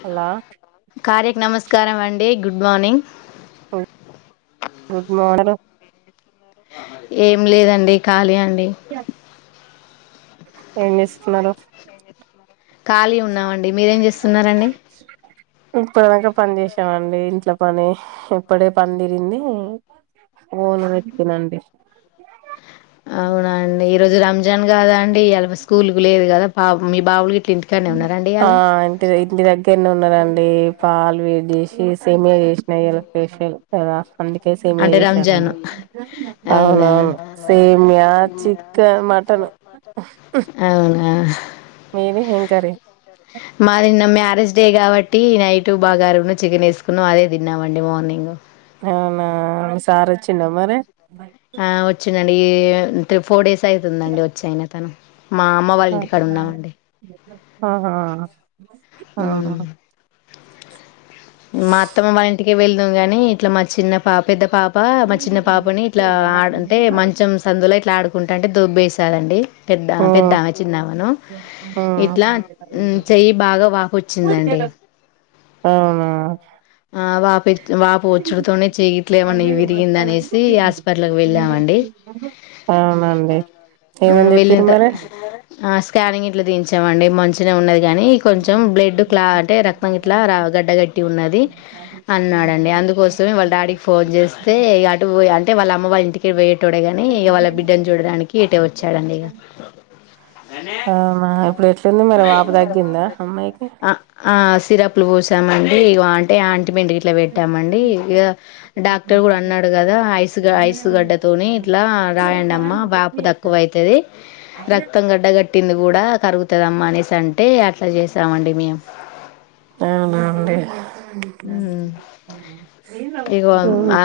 హా లా కార్యకు నమస్కారం అండి గుడ్ మార్నింగ్ గుడ్ గుడ్ [unintelligible] ఏం లేదండి ఖాళీ అన్ బే ఏం చేస్తున్నారు ఖాళీ ఉన్నామండి మీరేం చేస్తున్నారంండి ఇప్పుదాక పని చేసామండి ఇంట్లో పని ఇప్పుడే పని తిరింది ఓన్ పెట్నండి అవునండి ఈరోజు రంజాన్ కాదా అండి ఇయాల స్కూల్ కు లేదు కదా పాప్ మీ బావళ గీ ఆ ఇంటి ఇంటి దగ్గర నే ఉన్నారండి పాలు వేడి చేస్ సి సేమ్యా చేసినా ఇయాలా ఫేషియల్ కదా అందుకే సేమియా అంటే రంజాన్ చేశానండి అవునా అవునవును సేమ్యా చికెన్ మటన్ అవునా మీది ఏం కర్రీ నా మ్యారేజ్ డే కాబట్టి నైట్ బాగారును చికెన్ ఏసుకున్నాం అదే తిన్నామండి మార్నింగ్ అవునా మీ సార్ చిన్న మరి దండి తీ ఫోర్ డేస్ అయితుందండి వచ్చాయన తను మా అమ్మ వాళ్ళ ఇంటి కాడ ఉన్నామండి ఆహా ఆా ఉమ్. మా అత్తమ్మ వాళ్ళ ఇంటికి వెళ్దాం గాని ఇట్లా మా చిన్న పా పెద్ద పాప మా చిన్న పాపని ఇట్లా ఆ అంటే మంచం సందుల ట్లా ఆడుకుంట ఉంటే దొబ్బేస్తాదండి పెద్ద మ్మ్ పెద్దమ చిన్నాామాను ఇట్లా మ్మ్ చెయ్యి బాగా వా వాపొచ్చిందండి అవునా ఆ వాపు వాపు వచ్చుడితోనే చేయి గిట్ల ఏమన్నా విరిగింద అనేసి హాస్పిటల్కి వెళ్ళామండి అవునండి ఏమని వెళ్ళన చెప్పిరు త మరి స్కానింగ్ ఇట్లా దించామండి మంచినే ఉన్నది గానీ కొంచెం బ్లడ్ క్లా అంటే రక్తం గిట్లా రా గడ్డ గట్టి ఉన్నది అన్నాడండి అందుకోసమే వాళ్ళ డాడీకి ఫోన్ చేస్తే అటు పోయ అంటే వాళ్ళమ్మ వాళ్ ఇంటికే వె తోడే గాని ఇక వాళ్ళ బిడ్డని చూడడానికి ఇటే వచ్చాడండి ఇక అవునా ఇప్పుడు ఎట్లుంది మరి వాపు తగ్గిందా అమ్మాయికి ఆ ఆ సిరప్లు పోసామండి వా ప్యాం ఆయింట్మెంట్ ఇట్లా పెట్టామండి ఇక డాక్టర్ కూడా అన్నాడు కదా ఐ ఐస్ గడ్డతోని ఇట్లా రాయండి అమ్మా వాపు తక్కువ అయితది రక్తం గడ్డ కట్టింది కూడా కరుగు వస్తదమ్మ అనేసి అంటే అట్లా చేసామండి మేము అవునా అండి మ్మ్ ఇగో ఓ ఆ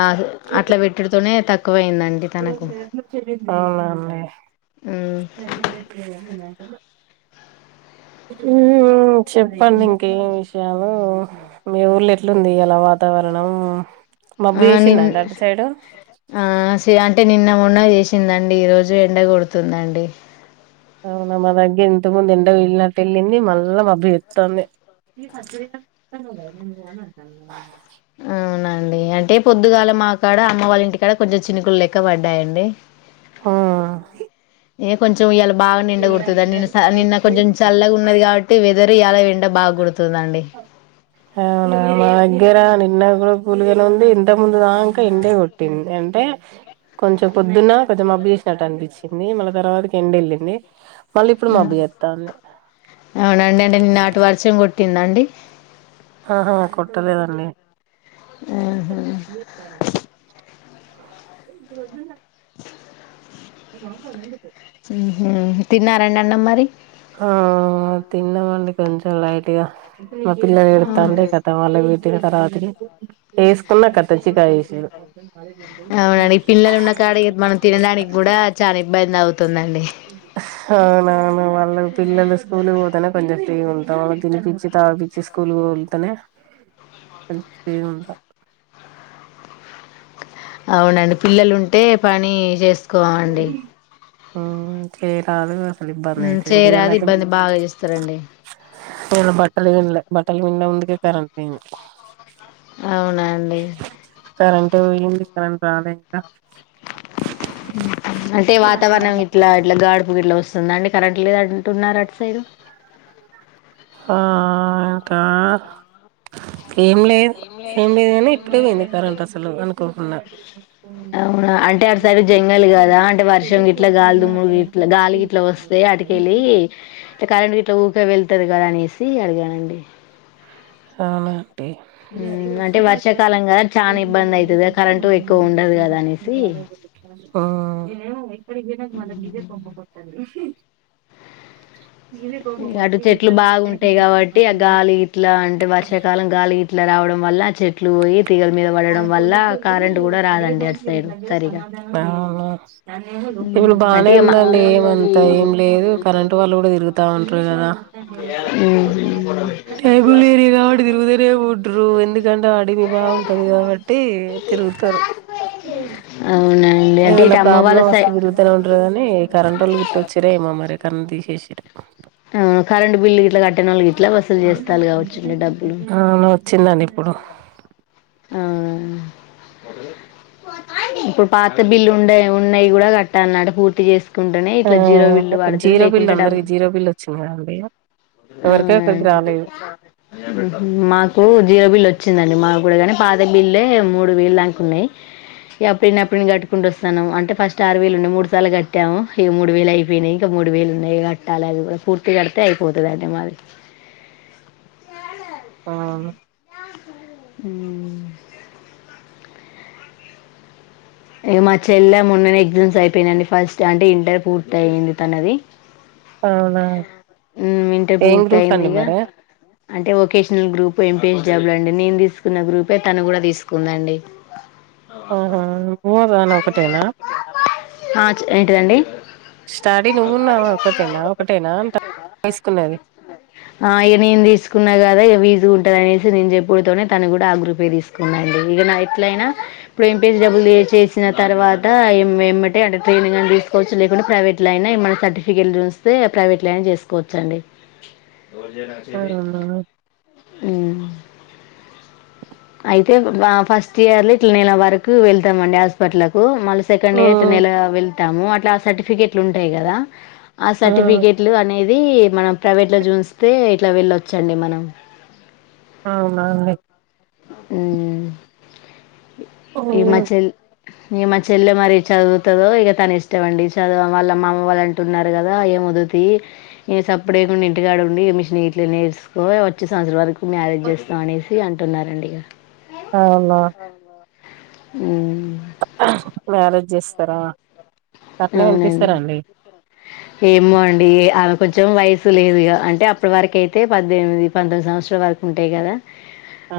అట్లా పెట్టుడుతోనే తక్కువయిందండి తనకు అవునండి మ్మ్ నాకేంటో [unintelligible] హు హొ చెప్పండి ఇంకేం విషయాలు మీ ఊర్ళ ఎట్లుంది ఇయాల వాతావరణం మబ్బు ఆ నిన్ చేసిందండి అటు సైడు ఆ శి టే నిన్న మొన్న చేసిందండి, ఈ రోజు ఎండ కొడుతుందండి. అవునా మా దగ్గ ఇంత ముందు ఎండ వెీళ్ళినట్టు, వెళ్ళింది మళ్ళా మబ్బి ఏత్తంది. అవునా అండి అంటే పొద్దుగాల మా కాడ అమ్మ వాళ్ళ, ఇంటికాడ కొంచెం చినుకులు లెక్క పడ్డాయండి. హా ఏ కొంచెం ఇయల్ వ్ బాగా నిండ గొడుతదిదన్ నిన్న నిన్న కొంచెం చల్లగా ఉన్నది, కాబట్టి వెదర్ ఇయాలా ఎండ బాగా కుడుతుందండి. అవునా మా దగ్గర నిన్న కూడా కూల్ గనే ఉంది, ఇంత ముందు దాంక ఎండే కొట్టింది అంటే కొంచెం. పొద్దున్న కొంచం మబ్బు చేసినట్టనిపిచ్చి వచ్చింది మళ్ళి తర్వాతకి ఎండెళ్ళింది అవునండి అంటే నిన్న అటు వర్షం కొట్ ట్టిందండి ఆహా కొట్టలేదండి ఇ ఆహా చప్ ఏడ్ దానంత ప్రొద్దున్న మాతో నేందుకు హు హ్మ్ తిన్నారండి అన్నం మరి ఆ తిన్నామండి కొంచెం లైట్గా మా పిల్లలు అవును. ఎడ్తాంటే కతం ఆళ్ళకు పెట్టిన తర్వాతనే ఏస్ పుల్లక్కత్తజ్జికాయి చేసిండు. అవునండి పిల్లలు ఉన్న కాడ ఇగ మనం తినడానికి కూడా చాలా ఇబ్బంది అవుతుందండి అవునవును మల్ మనం పిల్లలు స్కూల్ పోతేనే కొంచెం ఫ్రీగా ఉంటాం. అలక్ తినిపిచ్చి తాగిపిచ్చి స్కూల్ కు తోలుతనే కొంచెం ఫ్రీ ఉంటాం. అవునండి పిల్లలుంటే పని చేస్ కోండి ఆ చేయరాదు గద్ ఉం చేయరాదు ఇబ్బంది బాగా చేస్తారండి. ఇవాళ బట్టలు పిండలే బట్టలు పిండే ముందుకే కరెంట్ పోయింది. అవునా అండి కరెంట్ పోయింది కరెంట్ రాలే ఇంకా ఉహు అంటే వాతావరణం ఇట్లా ఇట్లా గాడుపు గిట్లా వస్ తుందండి కరంట్లేదు అంటున్నారు అటు సైడు ఆ ఆ ఇంకా ఏం లేదు ఏం లేదు గాని ఇప్పుడే పోయింది కరెంట్ అసలు అనుకోకుండా అవునా అంటే అటు సైడ్ జంగల్ కదా అంటే వర్షం గిట్లా గాలి దుమ్ముగిట్లా గాలి గిట్లా వస్తే అటుకెళ్ళి కరెంట్ గిట్లా ఊక వెళ్ పొతదిగద అనేసి అడిగానండి. అవున టె మ్మ్ అంటే ఆ అక్కడకి వర్షాకాలం కదా చానా ఇబ్బంది అయితది కదా కరెంటు ఎక్కువ ఉండదు కదా అనేసి పోయినంక మల్ల మిదె కొంపకోత్తంది. అటు చెట్లు బాగుంటాయి కాబట్టి ఆ గాలి గిట్లా అంటే వర్షాకాలం గాలి గిట్లా రావడం వల్ల చెట్లు పోయి తీగల మీద పడడం వల్ల కరెంట్ కూడా రాదండి అటు సైడు సరిగా ఇప్పుడు అంటే బానే ఇగ మా ఉందండి ఏమంతా ఏం అంత లేదు కరెంటు వాళ్ళు కూడా తిరుగుతా ఉంటారు కదా ఏం లేదు టైం బులురి కాబట్టి తిరుగుతనే ఉంటరు. ఎందుకంటే వాడి మీ బాగుంటది కాబట్టి తిరుగుతారు. అవునండి అంటే ఏదన్న ఇటు అమ్మ వాళ్ళ ప్రాబ్లమ్ సై వస్తే తిరుగుతనే ఉంటారు కాని, కరెంట్ వొళ్ళు గిట్ల వచ్చిరేమో మరి కరెంట్ తీస్ ఇసి కరంట్ బిల్ గిట్ల కట్టనోల్లుగి అవును వచ్చిందండి ఇప్పుడు. ఆ ఇప్పుడు పాత బిల్లు ఉండ ఉన్నాయి కూడా కట్ అన్నాడు పూర్తి చేసు కుంటెనే ఆ ఇట్లా జీరో బిల్ పడుతది జీరో బిల్ లేకుంటే డబ్ అందరికి జీరో బిల్ వచ్చింది కదండి ఎవరికో అవునా ఒకరికి అండి రాలేదు ఉహు మాకు జీరో బిల్ వచ్చిందండి మా గూడా గని పాద బిల్లే మూడు వేలు దంక ఉన్నాయి. ఎప్పుడిన్ని అప్పుడిన్ని కట్టుకుంట వస్తాన్నాము. అంటే ఫస్ట్ ఆరు వేలు ఉన్న మూడు సార్లు కట్టాము ఇగ మూడు వేలు అయిపోయినాయి ఇంకా మూడు వేలు ఉన్నాయి కట్టాలి అది కూడా పూర్తి కడితే అయిపోతది అండి మాది. అవును ఉ ఇగ మా చెల్ల మొన్ననే ఎగ్జామ్స్ అయిపోయినండి ఫస్ట్ అంటే ఇంటర్ పూర్తి అయింది తనది. అవునా హు ఇంట ఏం పూర్తి గ్రూప్ అయింది అండి ఇంగా మరి అంటే వొకేషనల్ గ్రూప్ ఎంపీఎస్ డ బ్ బ్లు అండి నేను తీసుకున్న గ్రూపే తను కూడా తీసుకుందాండి ఆహా నువ్వు దానా ఒకటేనా ఆ, చ- ఏంటిదండి స్టాడీ నువ్వున్ను ఆమె ఒకతేనా ఒకటేనా అంట తీసుకున్నది ఆ ఇగ నేను తీసుకున్నా గదే వి స్ గుంటదనేసి నేను చెప్పుడుతోనే తను కూడా ఆ గ్రూపే తీసుకుదండి ఇగ నా ఎట్లయినా ఇప్పుడు ఏంసి డబులుచెసిన తర్వాత ఎమ్ ఏమ్మటే అంటే ట్రైనింగ్ అన్న తీసుకోవచ్చు లేకుంటే ప్రైవేట్ లో అయినా సర్టిఫికెట్ చూస్తే ప్రవట్ ప్లాన్ చేసుకోవచ్చు అండి ఎర్ చేనా చేది అవునా హు అయితే వా ఫస్ట్ ఇయర్ లో ఇట్లా నేల వరకు వెళ్తామండి హాస్పిట్లకు మళ్ళ సెకండ్ ఇయర్ మ్మ్ నెల వెల్ తాము అట్లా సర్టిఫికెట్లు ఉంటాయి కదా ఆ మ్మ్ సర్టిఫికెట్లు అనేది ది మనం ప్రైవేట్ లో చూస్తే ఇట్లా వెళ్ళొచ్చండి మనం అవున అండి హు మ్మ్ హిమాచల్ ఇగ మా చెల్లె మరి చదువుతదో ఇగ తన ఇష్టంమండి చదువా వాళ్ళ మా అమ్మ వాళ్ళు అంటున్నారు గదా ఏం వద్దుతి ఇగ సప్పుడేకుండు ఇంటికాడ ఉండి మిషన్ గిట్ల నేర్చుకో వచ్చే సంవత్సరం వరకు మ్యారేజ్ చేస్తాం అనేసి అన్ తున్నారండి అవునా హు మ్యారేజ్ చేస్తారా కట్నం ఎంత అవునండి ఇస్తారండి ఏమో అండి ఆమె కొంచెం కొంచెం వయసు లేదుగా అంటే అప్పటి వరకు అయితే పద్దెనిమిది పంతొమ్మిది సంవత్సరాల వరకు ఉంటాయి కదా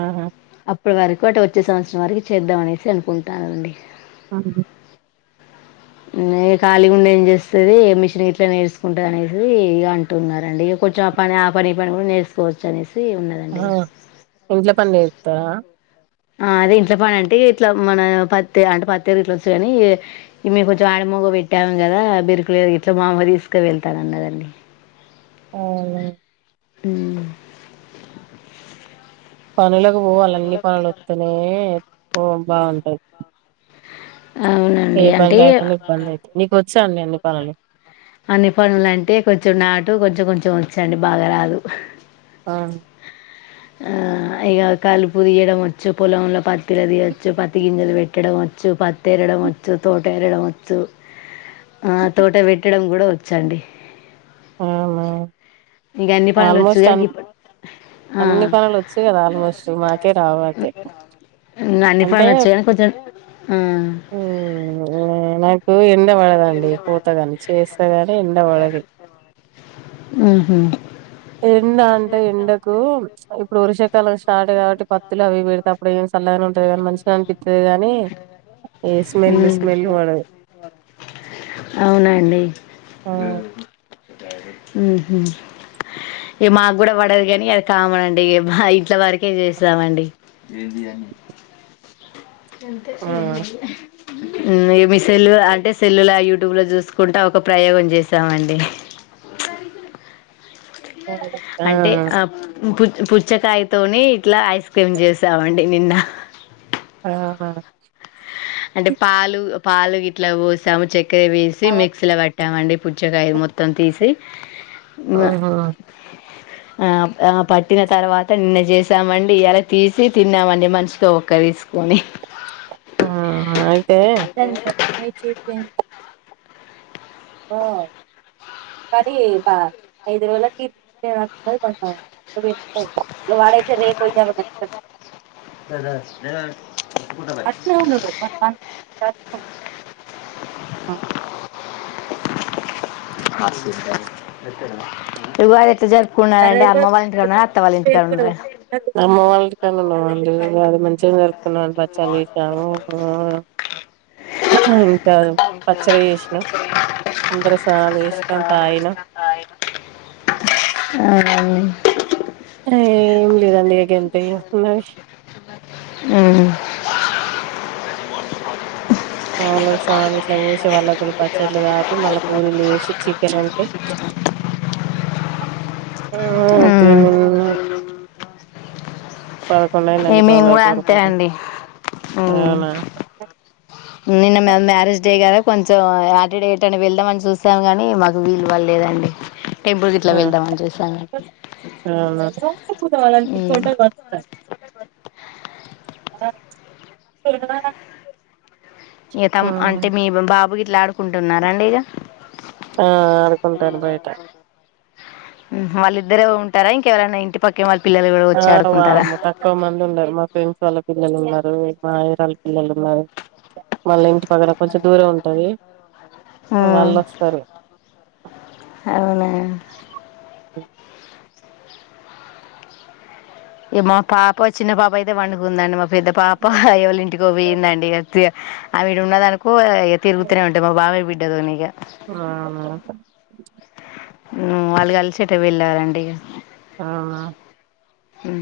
ఆహా అప్పుడు వరకు ఆటో చ్చే సంవత్సరం వరకు చేద్దామనేసి అనుకుంటున్నారండి అ అ ఆ ఇగ కాళీగుండి ఏం చేస్తది మిషన్ గిట్లా నేర్చుకుంటంది అనేసి ఇగ అంటున్న రండి ఇగ కొంచెం ఆ పని ఆ పని పని కూడా నేర్చుకోవచ్చు అనేసి ఆ ఉన్నదండి ఇగ ఇంట్ల పని నేర్పు తారా ఆ అదే ఇంట్లో పని అంటే ఇట్లా మన పత్తి అంటే పత్తి ఎరుడుగిట్లొచ్చు కాని ము కొంచెం ఆడిమగ పెట్టాము కదా బిరుకులురు గిట్లా మామ్మ తీసుక వెళ్తానాన్నదండీ అవునా హు పనులక్ పో వలే అన్ని పనులు వత్తనే ఓ బాగుంటాయి ఏ అవునండి పని అంటే రాకుంన్న ఇబ్బంది అయితది నీకు వచ్చా అండి అన్ని పనులు అన్ని పనులు అంటే కొంచెం నాటు కొంచెం కొంచెం వచ్చాండి బాగా రాదు ఆ! ఆ ఇక కలుపు తీయడం వచ్చు పొలంలో పత్తిల తీయచ్చు పత్తి గింజలు పెట్టడం వచ్చు పత్ తెరడం వచ్చు తోట పేరడం వచ్చు ఆ తోట పెట్టడం కూడా వ చండి అవునా అన్ని పనులు వచ్చు ఆల్మోస్ట్ అ కానీ ఇప్పుడు అన్ని పనులు వచ్చాయి కదా ఆల్మోస్ట్ మాకే రావాలి అన్ని అంటే పనులు వచ్చు కానీ కొంచెం ఆ, హ నా నా గాని ఎండ పడది ఉహుమ్ ఎండ అంటే ఎండకు ఇప్పుడు వరుష కాలం స్టార్ట్ కాబట్టి పత్లు అవి పెడితేప్పుడు ఏం చల్లగానే ఉంటది కానీ మంచిగా అనిపిత్తది గానీ ఏ స్మెల్ స్మెల్ మ్. పడదు ఇ మాకు కూడా పడదు కాని అది కామనండి ఇ మా ఇంట్ల వరకే చేస్తామండి అంతే ఆ ఏం చేయలేం మీ సెల్ అంటే సెల్లులా యూట్యూబ్లో చూసుకుంట ఒక ప్రయోగం చేసామండి ఆ అంటే ఆ పు పుచ్చకాయతోని ఇట్లా ఐస్ క్రీమ్ చేసామండి అంటే నిన్న ఆ హ అంటే పాలు పాలు ఇట్లా పోసాము చెక్క ఇ వేసి మిక్సీలట్టి ఎామండి పుజకాయలు మొత్తం తీసి ఆహ ఆ ఆ పట్టిన తర్వాత నిన్న చేసామండి ఇలా తీసి తిన్నామండి మంచితో ఒక్క తీసుకొని ఉహుమ్ అయ్తే ఓ కానీ బా ఐదు రోజులకి కొంచంయి వాడైతే రేపు వయచ్చ సధా శ్రీను కోటుకుంట పయిరి రవారితే జ న్న అండి అమ్మ వాళ్ళ ఇంటి క ఉ అత్త వాళ్ళ ఇంటి కాండరా అమ్మ వాళ్ళ కాన్నాన్నా అ అది మంచిగా జరుపుకున్నా పచ్చళ చేసాము ఇంకా పచ్చడి చేసాము అందర సదే ఇష్టం తాన అవు ఏం లేదండి అకంత ఉన్నవి ఉమ్ ఆవుళకి సాలు ఇట్లా పోసి వాళ్ళ కూడా పచ్చట్లు ఆ పి మళ్ళా పూరీలు వేసి చికెన్ ఉండి ఉమ్ ప పదకొండైయి ఏ అంతే అండి అవునా నిన్న మ్యారేజ్ డే కద కొంచెం టని వెళ్దామని చూసాము గాని మాకు వీలువ లేదండి టేబుల్ గట్లా ఆ వెళ్దామని చేసా వాళ ట వస్తస్త ఈతం అంటే మీ బాబుకి ట్లాడుకుంటున్నారా అండి ఇగ ఆ ఆడుకుంటారు బయట వాళ్ళిద్దరే ఉంటారా ఇంకెవరనా ఇంటి పక్కే వాళ్ళే ఆ వా తక్కువ మంది ఉన్నారు మా ఫ్రెండ్స్ వాళ్ళ పిల్లలున్నారు మా వేరేవాల పిల్లలున్నారు మళ్ళ ఇంటి పక్కల కొంచెం దూరం ఉంటది హా వాళ్ళొస్తారు హవునా ఈ మా పాప చిన్న పాప అయితే పండుకుందండి మా పెద్ద పాప ఎవళ్ళింటికో పోయుందండి ఇగ [unintelligible] ఆవీడున్నదనుకో పో ఏ తరుగుతనే ఉంటే మా బాబాయ్ బిడ్డతోనిగ ఆ ఊ వాళ్ళు కలిసి ఎటో వెళ్ళారండి ఇగ ఆ హు